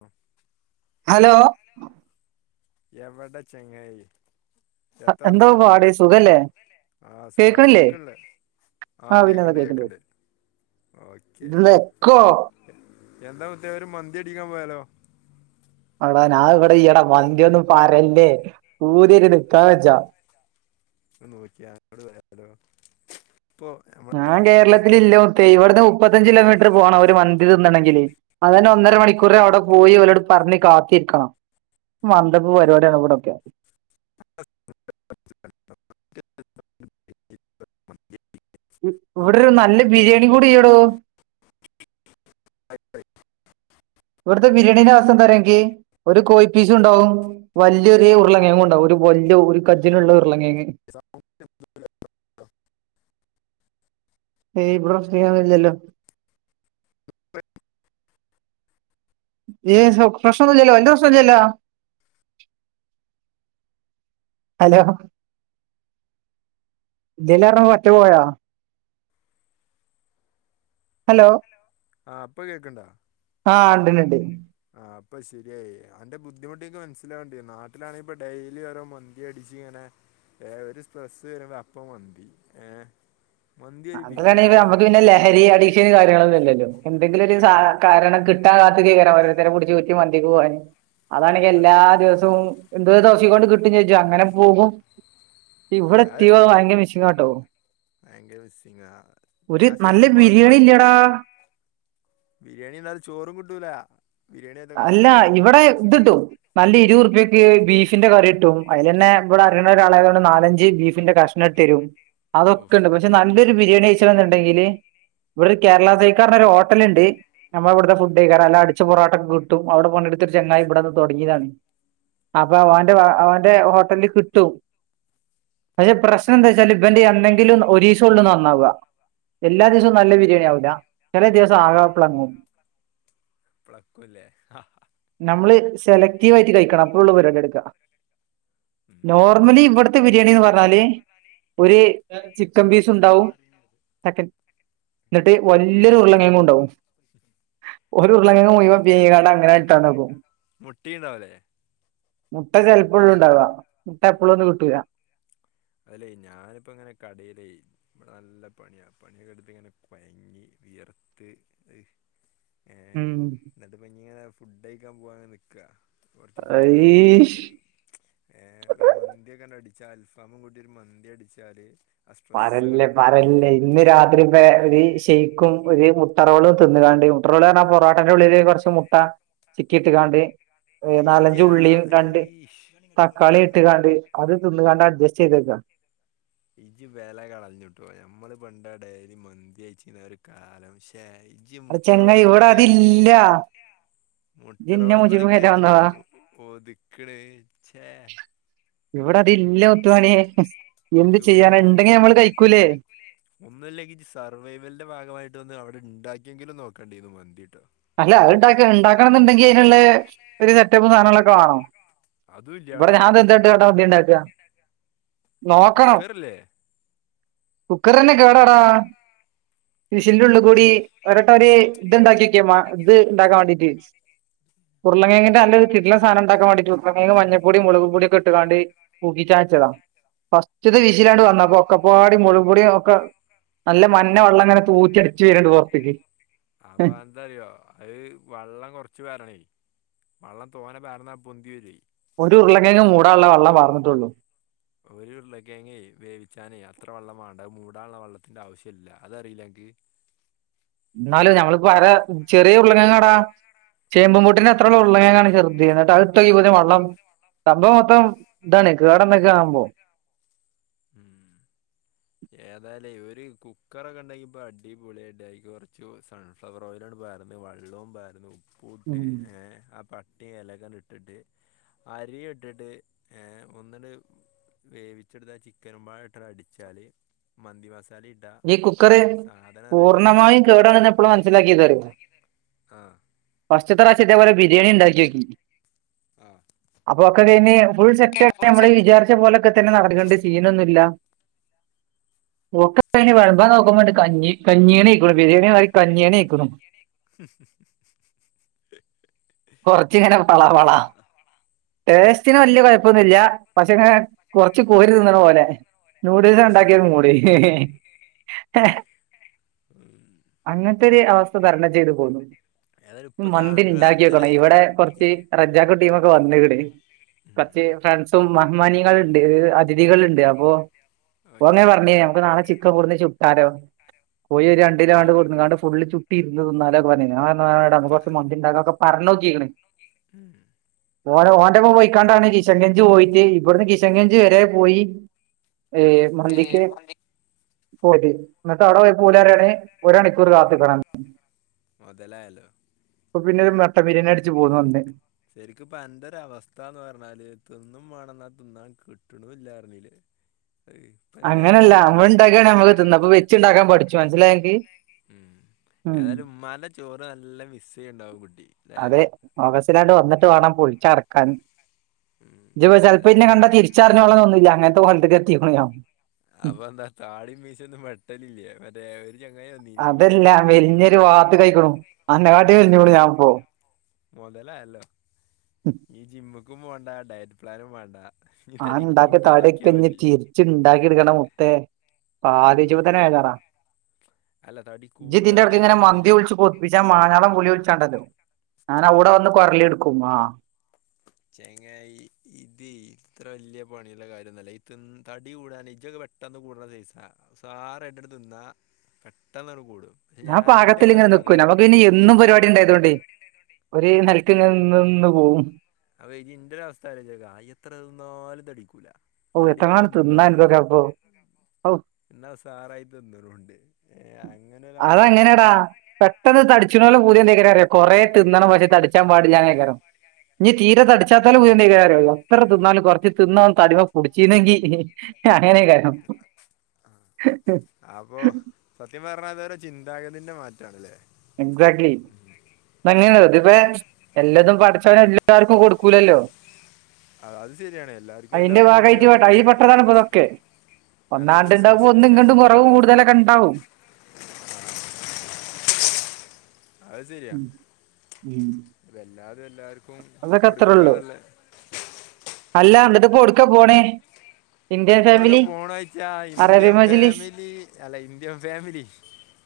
മ് ഹലോ എവിടെ ചെങ്ങായി ജെത്ത എന്തോ വർത്താനം പാടി സുഖല്ലേ ആ സുഖമാണ് കേക്കണില്ലേ കേക്കൺല്ലേ ആ ആഹ് പിന്നെ കേക്ക്ണ്ട് കേക്ക്ണ്ട് ഓക്കേ ഇത് വെക്കോ എന്താ കൊച്ചേ ഒരു മന്തി അടിക്കാൻ പോയാലോ എടാ ഞാ ഇവിടെ ഈയെട മന്തിയൊന്നും പറല്ലേ പൂതിയൊരുത് നിക്കാ വെച്ചാ നോക്കിയ ങ്ങട്ട് വരാ ഇപ്പൊ ഞമ്മളെ നാട്ടില് [unintelligible] ദേ യിവിടുന്ന് മുപ്പത്തഞ്ചിലോമീറ്ററ് പോണം ഒര് മന്തി തിന്നണെങ്കില് അതിന് ഒന്നര മണിക്കൂർ അവിടെ പോയി ഓലോട് പറഞ്ഞ് കാത്തിരിക്കണം മന്ദപ്പ് പരിപാടിയാണ് ഇവിടൊക്കെ [inaudible] ഇവിടൊരു നല്ല ബിരിയാണി കൂടിയിയ്യടോ [inaudible] ഇവിടത്തെ ബിരിയാണിന്റെ അവസ്ഥ എന്താറിയോങ്ങക്കി ഒരു കോഴി പീസും ഉണ്ടാവും വലിയൊരു ഉരുളങ്ങേങ്ങ് ഉണ്ടാവും ഒരു വലിയ ഒരു കജിനുള്ള ഉരുളങ്ങേങ്ങ് [inaudible] ഏയ് ഇവിടെ ഫ്രീയൊന്നുല്ലല്ലോ [unintelligible] പ്രശ്നൊന്നില്ലല്ലോ എന്ത് പ്രശ്നൊയില്ലല്ലോ അലോ ഇതിനൊറണം വട്ടുപോയോ ഹലോ ആഹ് പ്പ കേക്ക്ണ്ടോ ആഹ് ണ്ട് ലിണ്ട് ആഹ് പ്പ ശരിയായി അന്റെ ബുദ്ധിമുട്ടെനിക്ക് മനസ്സിലാവണ്ടിനു നാട്ടിലാണെപ്പൊ ഡെയിലി ഓരോ മന്തി അടിച്ച് ഇങ്ങനെ ഏ ഒരു സ്ട്രെസ്സ് വരുമ്പോ അപ്പ മന്തി ഏ നാട്ടിലാണെ നമുക്ക് പിന്നെ ലഹരി അഡിക്ഷന് കാര്യങ്ങളൊന്നും ഇല്ലല്ലോ എന്തെങ്കിലും ഒരു സാ അതെന്നെ കാരണം കി ട്ടാകാത്ത ഇങ്ങനെ ഓരോരുത്തരെ പുടിച്ച കുറ്റി മന്തിക്ക് പോകാന് അതാണെങ്കി അത് എല്ലാ ദിവസവും എന്തോ ദോശ കൊണ്ട് കിട്ടും ചോദിച്ചോ അങ്ങനെ പോകും ഇവിടെ അത് എത്തിയോ ഭയങ്കര മിസിങ്ങാട്ടോ ഭയങ്കര മിസിങ്ങാ ഒരു ഞാൻ നല്ല ശരിക്കും മൻ ബിരിയാണി മൻ ഇല്ലടാ ബിരിയാണിയല്ലാതെ ചോറും കിട്ടൂല ബിരിയാണി അല്ല അതൊക്കൊന്നല്ല ഇവിടെ ഇതിടും നല്ല ഇരുവറുപ്യയ്ക്ക് ബീഫിന്റെ കറി കിട്ടും അയിലന്നെ ഇവിടെ അറിയുന്ന ഒരാളായതുകൊണ്ട് നാലഞ്ച് ബീഫിന്റെ കഷ് ന്നട്ടരും ഓഫ് അതൊക്കെണ്ട് പക്ഷെ നല്ലൊരു ബിരിയാണി കഴിച്ചണന്നൊണ്ടെങ്കില് ഇവിടെ ഒരു കേരള സൈക്കാറഞ്ഞൊരു ഹോട്ടല്ണ്ട് നമ്മ ഇവിടുത്തെ ഫുഡ് കാരണം നല്ല അടിച്ച പൊറോട്ട കി ട്ടും അവിടെ പണി എടുത്ത ഒരു ചങ്ങായി ഇവിടെ വന്ന് തുടങ്ങിയതാണ് അപ്പൊ ഓന്റെ ഓന്റെ ഹോട്ടലില് കിട്ടും അതിലെ പ്രശ്നം എന്താച്ചാല് ഇവന്റെ എന്നെങ്കിലും ഒരീസോള്ളൂ നന്നാവുക എല്ലാ ദിവസവും നല്ല ബിരിയാണി ആവൂല്ല ചെല ദിവസം ആകാപ്ലങ്ങും പ്ലക്കൂല്ലേ ഞമ്മള് സെലക്റ്റീവായിട്ട് കഴിക്കണം അപ്പോള്ളൂ പരിപാടിയെടുക്കാ ഉം നോർമലി ഇവിടത്തെ ബിരിയാണിന്ന് പറഞ്ഞാല് ഒരു ചിക്കൻ പീസുണ്ടാവും തെക്കൻ എന്നിട്ട് വല്യയൊരു ഉരുള കെഴങ്ങുണ്ടാവും ഒരു ഉം ഉരുളകെഴങ്ങ് മുഴുവേം വേവിക്കാണ്ടങ്ങനെ ഇട്ടാണ്ടാക്കും മുട്ടയിണ്ടാവല്ലേ മുട്ട ചെലപ്പോഴുണ്ടാവാ മുട്ട എപ്പളുവൊന്നും കിട്ടൂല അയിലെ ഞാനിപ്പോ ഇങ്ങനെ കടേലെ ഇവടെ നല്ല പണിയാ പണിയൊക്കെ എടുത്തിങ്ങനെ കുയങ്ങി വിയർത്ത് അഹ് ഉം എന്നിട്ടപ്പഞ്ഞിങ്ങനെ ഫുഡ് കഴിക്കാൻ പോവാൻ നിക്ക കുറച്ച് ഫുഡ് അയീഷ് ഒരു ഏഹ് ഒരു മന്തിക്കെ അടിച്ചാ അൽഫാമും കൂട്ടി ഒരു മന്തി അടിച്ചാല് ആ സ്ട്രെസ് പറല്ലേ അങ്ങട് പോവും പറല്ലേ ഇന്ന് രാത്രി ഇപ്പ ഒരു ഷെയ്ക്കും ഒരു മുട്ടറോളും തിന്ന്ങ്ങാണ്ട് ട്ട്റോള് അർഞ്ഞ പൊറോട്ടേന്റെ ഉള്ളില് കുറച്ച് മുട്ട ചിക്കി ഇട്ടിക്കാണ്ട് ഈജ് ആ നാലഞ്ചുള്ളിയും രണ്ട് തക്കാളി ഇട്ട്കാണ്ട് അത് തിന്നുകാണ്ട് അഡ്ജസ്റ്റ് ചെയ്തേക്കാ [unintelligible] ഇജ്ജി വെല കളഞ്ഞുട്ടോ ഞമ്മള് പണ്ട് ആ ഡെയിലി മന്തി കയിച്ചിരുന്ന ഒരു കാലം ശ്ശേ ജ്ജി മു ഇന്നാ ഇവിടെ അതില്ല ഇജ്ജ് ഇന്നെ മുട്ടറോളു മുജീബും മ്മളെക്ക് കേറ്റാൻ ക്ക് എന്താ വന്നതാ ഒതുക്ണ് ച്ചേ ഇവിടെ അതില്ല മുത്തുമണീ എന്ത് ചെയ്യാന ണ്ടെങ്കി ഞമ്മള് കയി ക്കൂലേ ഒന്നല്ലങ്കി സർവൈവലിന്റെ ഭാഗമായിട്ട് വന്ന് അവിടെ ഇണ്ടാക്കിയെങ്കിലും നോക്കണ്ടിന്നു മന്തിട്ടോ അല്ല അത്ണ്ടക്ക ഇണ്ടാക്കണം ന്ന്ണ്ടെങ്കി അതിനുള്ള ഒരു സെറ്റപ്പും സാനങ്ങളൊക്കെ വേണം അതും ഇല്ല ഇവടെ അവിടെ ഞാൻത് എന്തണ്ടാണ്ടാ മന്തി ണ്ടാക്ക നോക്കണം കുക്കറില്ലേ കുക്കറെന്നെ കേടാടാ വിഷിന്റെ ഉള്ളി ഈ കൂടി ഒരട്ടര് ദ് ണ്ടാക്കിക്ക്‌ മ്മ [inaudible] താക്കാവേണ്ടിട്ട് ളക്കേങ്‌ മഞ്ഞ പൊടി മുളക് പൊടി ഒക്കെ ഇട്ട്ക്കാണ്ട് പൂക്കിച്ചാച്ചതാ ഫസ്റ്റ്ത്തെ വിശിലണ്ട് വന്ന അപ്പൊ ഒക്കപ്പാടി മോള പൊടിയും ഒക്ക നല്ല മഞ്ഞ വെള്ളംങ്ങനെ വര്ണ്ട് പൊറത്ത്ക്ക് [unintelligible] അപ്പൊ ന്തറിയോ അയ് വള്ളം കൊറച്ച് പാരണേ വെള്ളം തോന പാർന്ന പൊന്തി വരുയ് ഒരു ഉരുളക്കേങ്ങ് മൂടാൻള്ള വെള്ളാ പാർന്നിട്ടുള്ളൂ ഒരു ഉരുളക്കെങ്ങേ വേവിച്ചാന് അത്ര വള്ളം വേണ്ട അത് മൂടാനുള്ള വള്ളത്തിൻ്റെ ആവശ്യല്ല അതറിയില്ലേ അനക്ക് എന്നാലും ഞമ്മള് പറ ചെറിയ ഉർള്ളക്കേങ്ങടാ ചേബിൻ കൂട്ടിന്റെ ഉം അത്രയോള്ളങ്ങാണ് ചെറുതീ എന്നിട് അടു തോയ് വെള്ളം സംഭവം മൊത്തം ഇതാണ് കേടന്ന്ക്കാ ആവുമ്പോ ഉം ഏതായാലും ഓര് കുക്കറൊക്കെ ഇണ്ടെങ്കി ഇപ്പൊ അടിപൊളി ആയി അയ്ക്ക് കൊറച് സൺ ഫ്ലവറോയിൽ അങ്ങട് പാർന്ന് വള്ളോം പാർന്ന് ഉപ്പൂട്ട് ഉം. ഏ ആ പ ട്ടിയ ഇലക്കങ്ങട്ട് ഇട്ടിട്ട് അരിയും ഇട്ടിട്ട് ഏ ഒന്നട്ട് വേവിച്ചെടുത്താ ചിക്കനും പാടെട്ട അടിച്ചാല് മന്തി മസാല ഇ ഈ കുക്കറ് പൂർണ്ണമായും കേടാണെന്ന് എപ്പോള മനസ്സിലാക്കിയതറിയോ ആഹ് ഫസ്റ്റത്തെ റാവിശം ഇതേ പോലെ ബിരിയണി ഇണ്ടാക്കിയോക്കി ആഹ് അപ്പൊക്കെ കഴിഞ്ഞ് ഫുൾ സെറ്റ്‌ മ്മള് വിചാ പോലൊക്കെ തന്നെ നടണ്ട് സീനൊന്നുല്ലാ ഒക്കെ കയിഞ്ഞ് വെളമ്പാൻ നോ പ്പൊങ്ങട് കഞ്ഞി കഞ്ഞീയാണി ക്കുണു ബിരിയാണി മാറി കഞ്ഞിയാണി ആയിക്കുണു ഹും ഹും കൊറച്ചിങ്ങനെ വള വളാ ടേസ്റ്റിന് വല്യ കുഴപ്പൊന്നുല്ല്യ പക്ഷെങ്ങെ കൊറച്ച് കോരി തിന്നണ പോലെ നൂഡിൽസ് ഉണ്ടാക്കിയൊരു മൂഡ് ഉം അങ്ങനത്തെരു അവസ്ഥ തരണം ചെയ്തു പോന്നു ഏതായാലും ഇപ്പൊ മന്തി താങ്കൾ അന്റൊരു ണ്ടാക്കിഓക്കണം ഇവിടെ കുറച്ച് റജ്ജാക്കു ടീമൊക്കെ വന്നീക്കുണ് ഉം കൊറച് ഫ്രണ്ട്സും മഹിമാണികളുണ്ട് അതിഥികളുണ്ട് അപ്പോ ഓൻ ഇങ്ങനെ ഓക്കെ പറഞ്ഞ് ഞമ്മക്ക് നാളെ ചിക്കൻ ഇവ്ടുന്ന് ചുട്ടാലോ? കോയി അപ്പൊ രണ്ടിലാണ്ട് കൊട്ന്നുങ്ങാണ്ട് ഫുള്ള് ചു ട്ടിര്ന്ന് തിന്നാലൊക്കേ പറഞ്ഞിന് നമ്മക്ക് കൊറച് മന്തിണ്ടാക്ക ഒക്കെ പറഞ്ഞോക്കിക്ക്ണ് [inaudible] ഓള് ഓന്റെപ്പം പോയിക്കാണ്ടാണ് കിഷൻഗഞ്ച് പോയിട്ട് ഇവിടുന്ന് കിഷൻഗഞ്ചി വരെ പോയി ഏയ് മന്തിക്ക് പോയതേനി ഇന്നട്ട് അവിടെ പോയപ്പോല് ഉം ഓല് പറായാണ് ഒരണിക്കൂർ കാത്ത്ക്കണം മുതലായല്ലോ അപ്പൊ പിന്നെ ഒരു മട്ടൻ ബിര്യേണി അടിച്ചു പോന്നു അന്ന് ശരിക്ക്‌ ഇപ്പ അന്റൊരവസ്ഥ എന്ന് പറഞ്ഞാല് തിന്നും വേണംന്നാ തിന്നാൻ കിട്ട്ണൂല്ലാ ർഞ്ഞീലേ [unintelligible] അങ്ങനെല്ല നമ്മളണ്ടാക്കാണെങ്കി നമ്മക്ക് തിന്ന. ഇപ്പ വെച്ചുണ്ടാക്കാൻ പഠിച്ചു മനസ്സിലായൊഅൻക്ക് ഉം ഏതായാലും ഇമ്മാന്റെ ചോറ് നല്ല മിസ്സെയ്യ്ണ്ടാവും കുട്ടി അല്ലേ അതെ, ഓഗസ്റ്റിലാണ്ട് വന്നിട്ട് വാണം പൊളിച്ചടക്കാൻ ഉം ഇജ് ചെലപ്പോ ഏതായാലും ഇന്നെ കണ്ടാ തിരിച്ചറിഞ്ഞോളണന്നൂല്ല അങ്ങനത്തെ കോലത്ത്ക്ക് എത്തീക്ക്ണു ഞാൻ ഉം. അപ്പൊ എന്താ താടീം മീസിം ഒന്നും വെട്ടലില്ലേ മറ്റേ ഒരു ജങ്ങായിവന്നി അതെല്ലാ മെലിഞ്ഞൊരു വാത്ത്ക്കയിക്ക്ണു അന്നെങ്കാട്ടിലും മെലിഞ്ഞുക്ക്‌ണു ഞാൻപ്പോ മൊതലായല്ലോ ഉം. ഈ ജിമ്മ്ക്കും പോണ്ട ഡയറ്റ് പ്ലാനും വേണ്ട ഈ തടി ആഇണ്ടാക്കിയ കൂട്ടാൻ നോക്കിയാ തടെക്കെഞ്ഞി മതി തീ ച്ച്ണ്ടാക്കി എടുക്കണ്ടാമുത്തേ ഉം, ആലോയ്ചുമ്പോ അത് തന്നെ ബേജാറാ അല്ല തടി ജ്ജിതിന്റെ കൂടാൻ എടക്ക്‌ ഇങ്ങനെ വലിയ മന്തി പണിയില്ല വിളിച്ച് കൊതിപ്പി ജ്ജാ മാനാളം വുളി വിളിച്ചാണ്ടല്ലോ ഞാൻ അവ്ടെ വന്ന് കൊരളി എടുക്കും ആഹ് ചേങ്ങായി, ഇത് ഇത്ര വല്ല്യയ പണിയിള്ള കാര്യംഒന്നല്ല ഈ തടി കൂടാനെ ഇജൊക്കെ പെ പെട്ടെന്ന് കൂടണെസയിസാ സാറായിട്ട്അങ്ങട്ട് തിന്ന പെട്ടെന്ന്അങ്ങട്ട് കൂടും പക്ഷെ ഞാൻ ഇന്റെ പാകത്തിലിങ്ങനെ നിക്കും അവസ്ഥക്കാ നമക്ക് പിന്നെ എന്നും പരിപാടി ഉണ്ടായതുകൊണ്ടേ ഒരു ആ നെൽ നിന്നിന്ന്പോകും അപ്പൊ ഇജിന്റെ ഒരു അവസ്ഥാലോ യ്ച്ചോക്ക എത്രതിന്നാലും തടിക്കൂല ഓ തടിമ്മെ എത്രങ്ങാനും ഒന്നും തിന്നാൻ കാണൂല ഇതൊക്കെ അപ്പൊ ഔ ഇന്നാ ഉസാറായി തിന്ന്ണൂണ്ട് ഏഹ് അങ്ങനൊരവസ്ഥേണ് ഇപ്പ അതങ്ങനെടാ ഇള്ളത് പെട്ടെന്ന് തടിച്ച്ണോലെ പൂതി എന്തേക്കാരം അറ്യോ കൊറേ തിന്നണം പക്ഷേ തട്ച്ചാൻ പാടില്ല ന്നെക്കാരം ഇനി തീരെ തടിച്ചാത്തോലെ പൂത്യന്തേക്കാരം അറിയോ എത്ര തിന്നാലും കാെർച്ച് തിന്നാം തടിമ്മെ പുടിച്ചീന്നെങ്കി അങ്ങനെക്കാരം അപ്പോ സത്യം പറഞ്ഞാഅത് ഓരോ ചിന്താഗതിന്റെ മാറ്റാണ്ല്ലേ എക്സാക്ട്ലി ഇത് അങ്ങനേണല്ലോ ഇതിപ്പേ എല്ലതും പഠച്ചാേന് എല്ലാർക്കും കൊടുക്കൂലല്ലോ അത് അത് ശരിയാണ് എല്ലാവർക്കും അയിന്റെ എല്ലാതും ഭാഗായിട്ട് കിട്ടിയപ്പോ ഇവിടെ ഇത് കയ്യിൽ പെട്ടതാണ്പ്പൊതൊക്കെ അല്ല ഒന്നാണ്ട് ഇതൊരു ണ്ടാവുമ്പൊ ഒന്ന് സോഷ്യലിസ്റ്റ് ഇങ്ങണ്ടും എക്കോണമി കുറവും ആവൂലേ കൂടുതലൊക്കെ ഉണ്ടാവും. അത് ശരിയാ ഉം ഉം ഇതിപ്പോ എല്ലാരും എല്ലാർക്കും കൊടുക്കാ ന്നുള്ള അല്ലാ ന്നട്ട് ഇപ്പൊ എവിട്ക്കാ പോണേ ഇന്ത്യൻ എവിടുക്ക ഫാമിലി പോണോയ്ച്ചാ അറേബ്യൻ ഇന്ത്യൻ മജ്ലിസ് ഫാമിലി അല്ല ഇന്ത്യൻ ഫാമിലി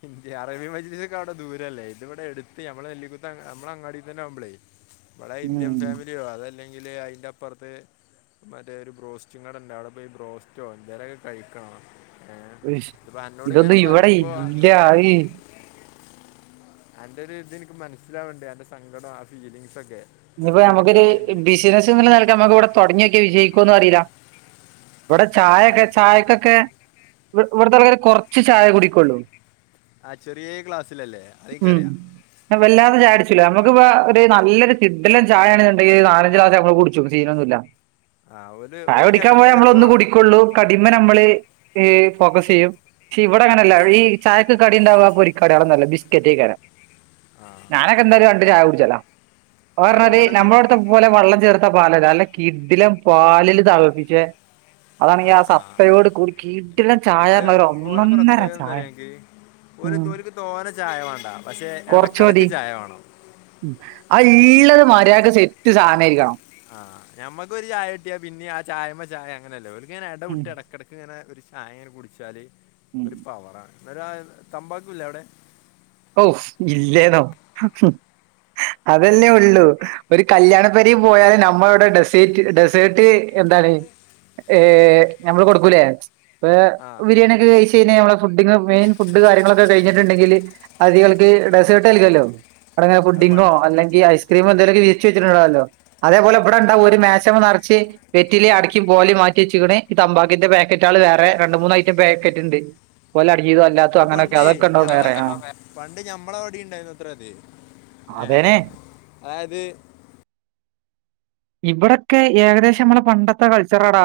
ഇന്ത് അറേബിയ മജീദൊക്കൊക്കെ അറേബ്യൻ മജിലിസിലേക്ക് അവടെദൂരല്ലേ ഇത് ഇവിടെ എടുത്ത് നമ്മള നെല്ലിക്കുത്ത്മ്മള അങ്ങാടി തന്നെ ആവുമ്പ ളേ ബടെ ഇന്ത്യൻ ഉം ഫാമിലിയോ അതല്ലെങ്കില് അതിന്റെ അപ്പുറത്ത് മറ്റേ ഒരു ബ്രോസ്റ്റുങ്ങട ഇണ്ടവിടെ പോയി ബ്രോസ്റ്റോ എന്തേലൊക്കെ കഴിക്കണോ ഏഹ് ഉയ്ശ്. ത്ഇപ്പൊ അന്നോട് ഇങ്ങനെ ഇതൊന്നും ഇവിടെ പറയുമ്പോ ഇല്ല ഈ അന്റെ ഒരു ഇത് ഇനിക്ക് മനസ്സിലാവണ്ട് അന്റെ സങ്കടോം ആ ഫീലിംങ്സ് ഒക്കെ ഇനിപ്പ നമുക്കൊരു ബിസിനസ് ന്ന് ള്ള നിലക്ക് നമുക്ക് ഇവ്ടെ തൊടങ്ങിയൊക്യാ വിജയിക്കോന്ന് അറിയീല ഇവ്ടെ അല്ല ചായൊക്കെ ചായക്കൊക്കേ ഇ ഇവിടുത്തെ ആൾക്കാര് കൊറച്ച് ചായേ കുടിക്കുള്ളൂ ആഹ് ചെറിയ ഗ്ലാസ്സിലല്ലേ ഉം അയിൻക്കറിയാ വല്ലാതെ ചായൊടിച്ചൂല നമുക്ക്പ്പ ഒരു നല്ലൊരു കിടിലൻ ചായയാണെന്നുണ്ടെങ്കില് നാലഞ്ച് ക്ലാസ് നമ്മള് കുടിച്ചും സീനൊന്നൂല്ല ആ ഒരു ചായ ഓർക്ക് കുടിക്കാൻ പോയ ഇടക്കിടക്ക് നമ്മളൊന്ന് വേണം കുടിക്കൊള്ളൂ കടിമ്മെ ഞമ്മള് ഏഹ് ഫോക്കസെയ്യും പക്ഷെ ഇവിടെ ഉം. അങ്ങനെല്ല ഈ ചായക്ക് കടി ഇണ്ടവാ പൊരിക്കട്യാളോന്നല്ല ബിസ്ക്കറ്റേക്കാരം ഞാനൊക്കെ എന്തായാലും രണ്ട് ചായ കുട്ച്ചലാ ഓ അതായത് അർഞ്ഞാതിരി ഓല സം- നമ്മളോട്ത്ത പോലെ വള്ളം ചേർത്ത പാലല്ല നല്ല കിഡിലം പാലില് തൾപ്പിച്ചെ അതാണെങ്കി ആ സത്തയോട് കൂടി കിടിലം ചായ അത് അർഞ്ഞാ ഒരൊന്നൊന്നര ചായ ഓല്ക്ക് ഉം ഓൽക്ക് തോന ചായ വാണ്ട പക്ഷെ കുറച്ചു എടക്കെടക്ക് മതി ചായ വാണം. ആ ഇള്ളത് മര്യാക്ക് സെറ്റ് സാനയ്ര്ക്കണം ആ ഞമ്മക്ക് ഒര് ചായട്ടിയാ പിന്നിം ആ ചായമ്മേ ചായ അങ്ങനെല്ലേ ഓൽക്കങ്ങനെ എട ഉം, വിട്ട് എടക്കെട് ക്ക് ങ്ങനെ ഒര് ചായ ങ്ങനെ കുടിച്ചാല് ഉം. ഒരു പവറാണ് [unintelligible] തമ്പാക്കുല്ലെ ഔടെ ഔ ഇല്ലേന്നോ അതല്ലേ ഒള്ളൂ ഒര് കല്ല്യാണം വരീ പോയാല് നമ്മള്ടെ ഡെസേറ്റ് ഡെസേട്ട് എന്താണ് ഏ ഞമ്മള് കൊടുക്കൂലേ പ്പെ ആ ബിരിയാണി ത് കഴിച് കയ്ഞാ നമ്മളെ ഫുഡ്ഡിങ് മെയ്ൻ ഫുഡ്ഡ് കാര്യങ്ങളൊക്കെ കഴ്ഞ്ഞിട്ട്ണ്ടെങ്കില് അതികൾക്ക് ഡെസേട്ട് നൽകല്ലോ ഇവടങ്ങനെ അത് ഫുഡ്ഡിങ്ങോ പണ്ട് അല്ലെങ്കി ഐസ് ക്രീമും എന്തേലൊക്കെ വിരിച്ച് വെച്ചിട്ടുണ്ടാവല്ലോ അതേപോല ബട പണ്ട് ണ്ടാവും ഒര് മേശമെ ന്നർച്ച് വെറ്റിലിം അടക്കിം പോലിം മാറ്റി എച്ചിക്ക്ണ് ഈ തമ്പാക്കിന്റെ പേക്കറ്റാള് വേറെ രണ്ട് മൂന്ന് ഐറ്റം പേക്കറ്റ് ഇണ്ട് [unintelligible] അടിഞീതും അല്ലാത്തും അത് അങ്ങനൊക്കെ പണ്ടേ അതൊക്കണ്ടാവും വേറെ ആ ഞമ്മ പണ്ട് ഞമ്മളവ്ടിം ഇണ്ടായിരുന്നു ഇത്രത് അതെനെ ഇബടൊക്കെ ഏകദേശം മ്മളെ പണ്ടത്ത കൾച്ചറാടാ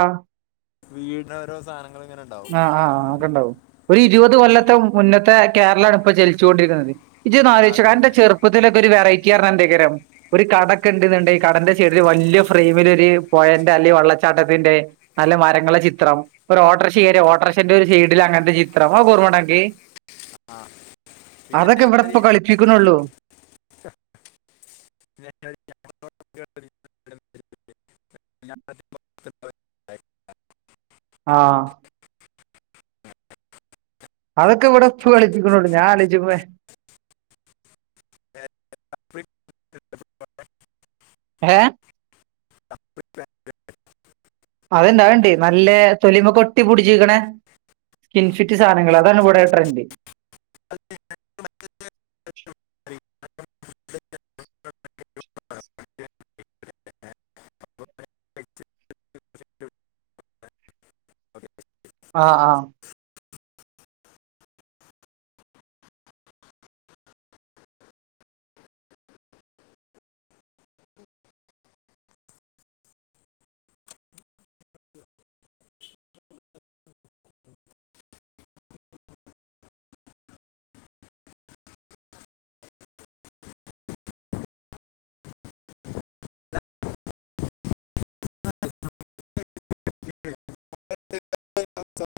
വീടാരോസാ ഞങ്ങള്ങ്ങനണ്ടാവും അ അ അ അവ്ട ഇണ്ടാവും ഒര് ഇരുവത് കൊല്ലത്തെ മുന്നത്തെ കേരളാണ് പ്പൊ ജെൽ [unintelligible] ഇജൊന്ന് ആലോയ്ചോകാ അന്റെ അതന്നെ ചെർപ്പത്തിലൊക്കൊര് വെറൈറ്റി അർഞാ എന്തയ്കാരം ഒര് കടക്കെണ്ട്ന്ന്ണ്ടെങ്കി കടന്റെ സൈഡില് വല്ല്യ ഫ്രെയ്മിലൊര് പൊഴൻ്റെ അല്ലെ വെള്ളച്ചാട്ടത്തിന്റെ നല്ല മരങ്ങള ചിത്രം ഒര് ഓട്ടർഷകേറിയാ ഓട്ടർഷന്റെ ഒര് സൈഡില് അങ്ങൻത്ത ചിത്രം [unintelligible] ഓർമണ്ടൻക്ക് അ അതൊക്കെ വ്വടെപ്പം കളിപ്പിക്ക്ണൊള്ളു ഇതേമാതിരി ഞങ്ങളോട് കുട്ടികള് പിന്നെ ഇതേമാതിരി [inaudible] ആഹ് അതൊക്കെ ഇവടെ പ്പം കളിപ്പിക്ക്ണൊള്ളൂ ഞാൻ ആലോയ്ച്ചപ്പെ ഏ പേക്കറ്റ് അത്ണ്ട് അത്ണ്ട് ന്നല്ലെ തൊലിമ്മക്കൊട്ടി പുടിച്ച്ക്ക്ണെ ഇൻഫിറ്റ് സാനങ്ങള് അതാണ് ഇവടെ ട്രൻ്റ് ഏപ്രിൽ ആ ആ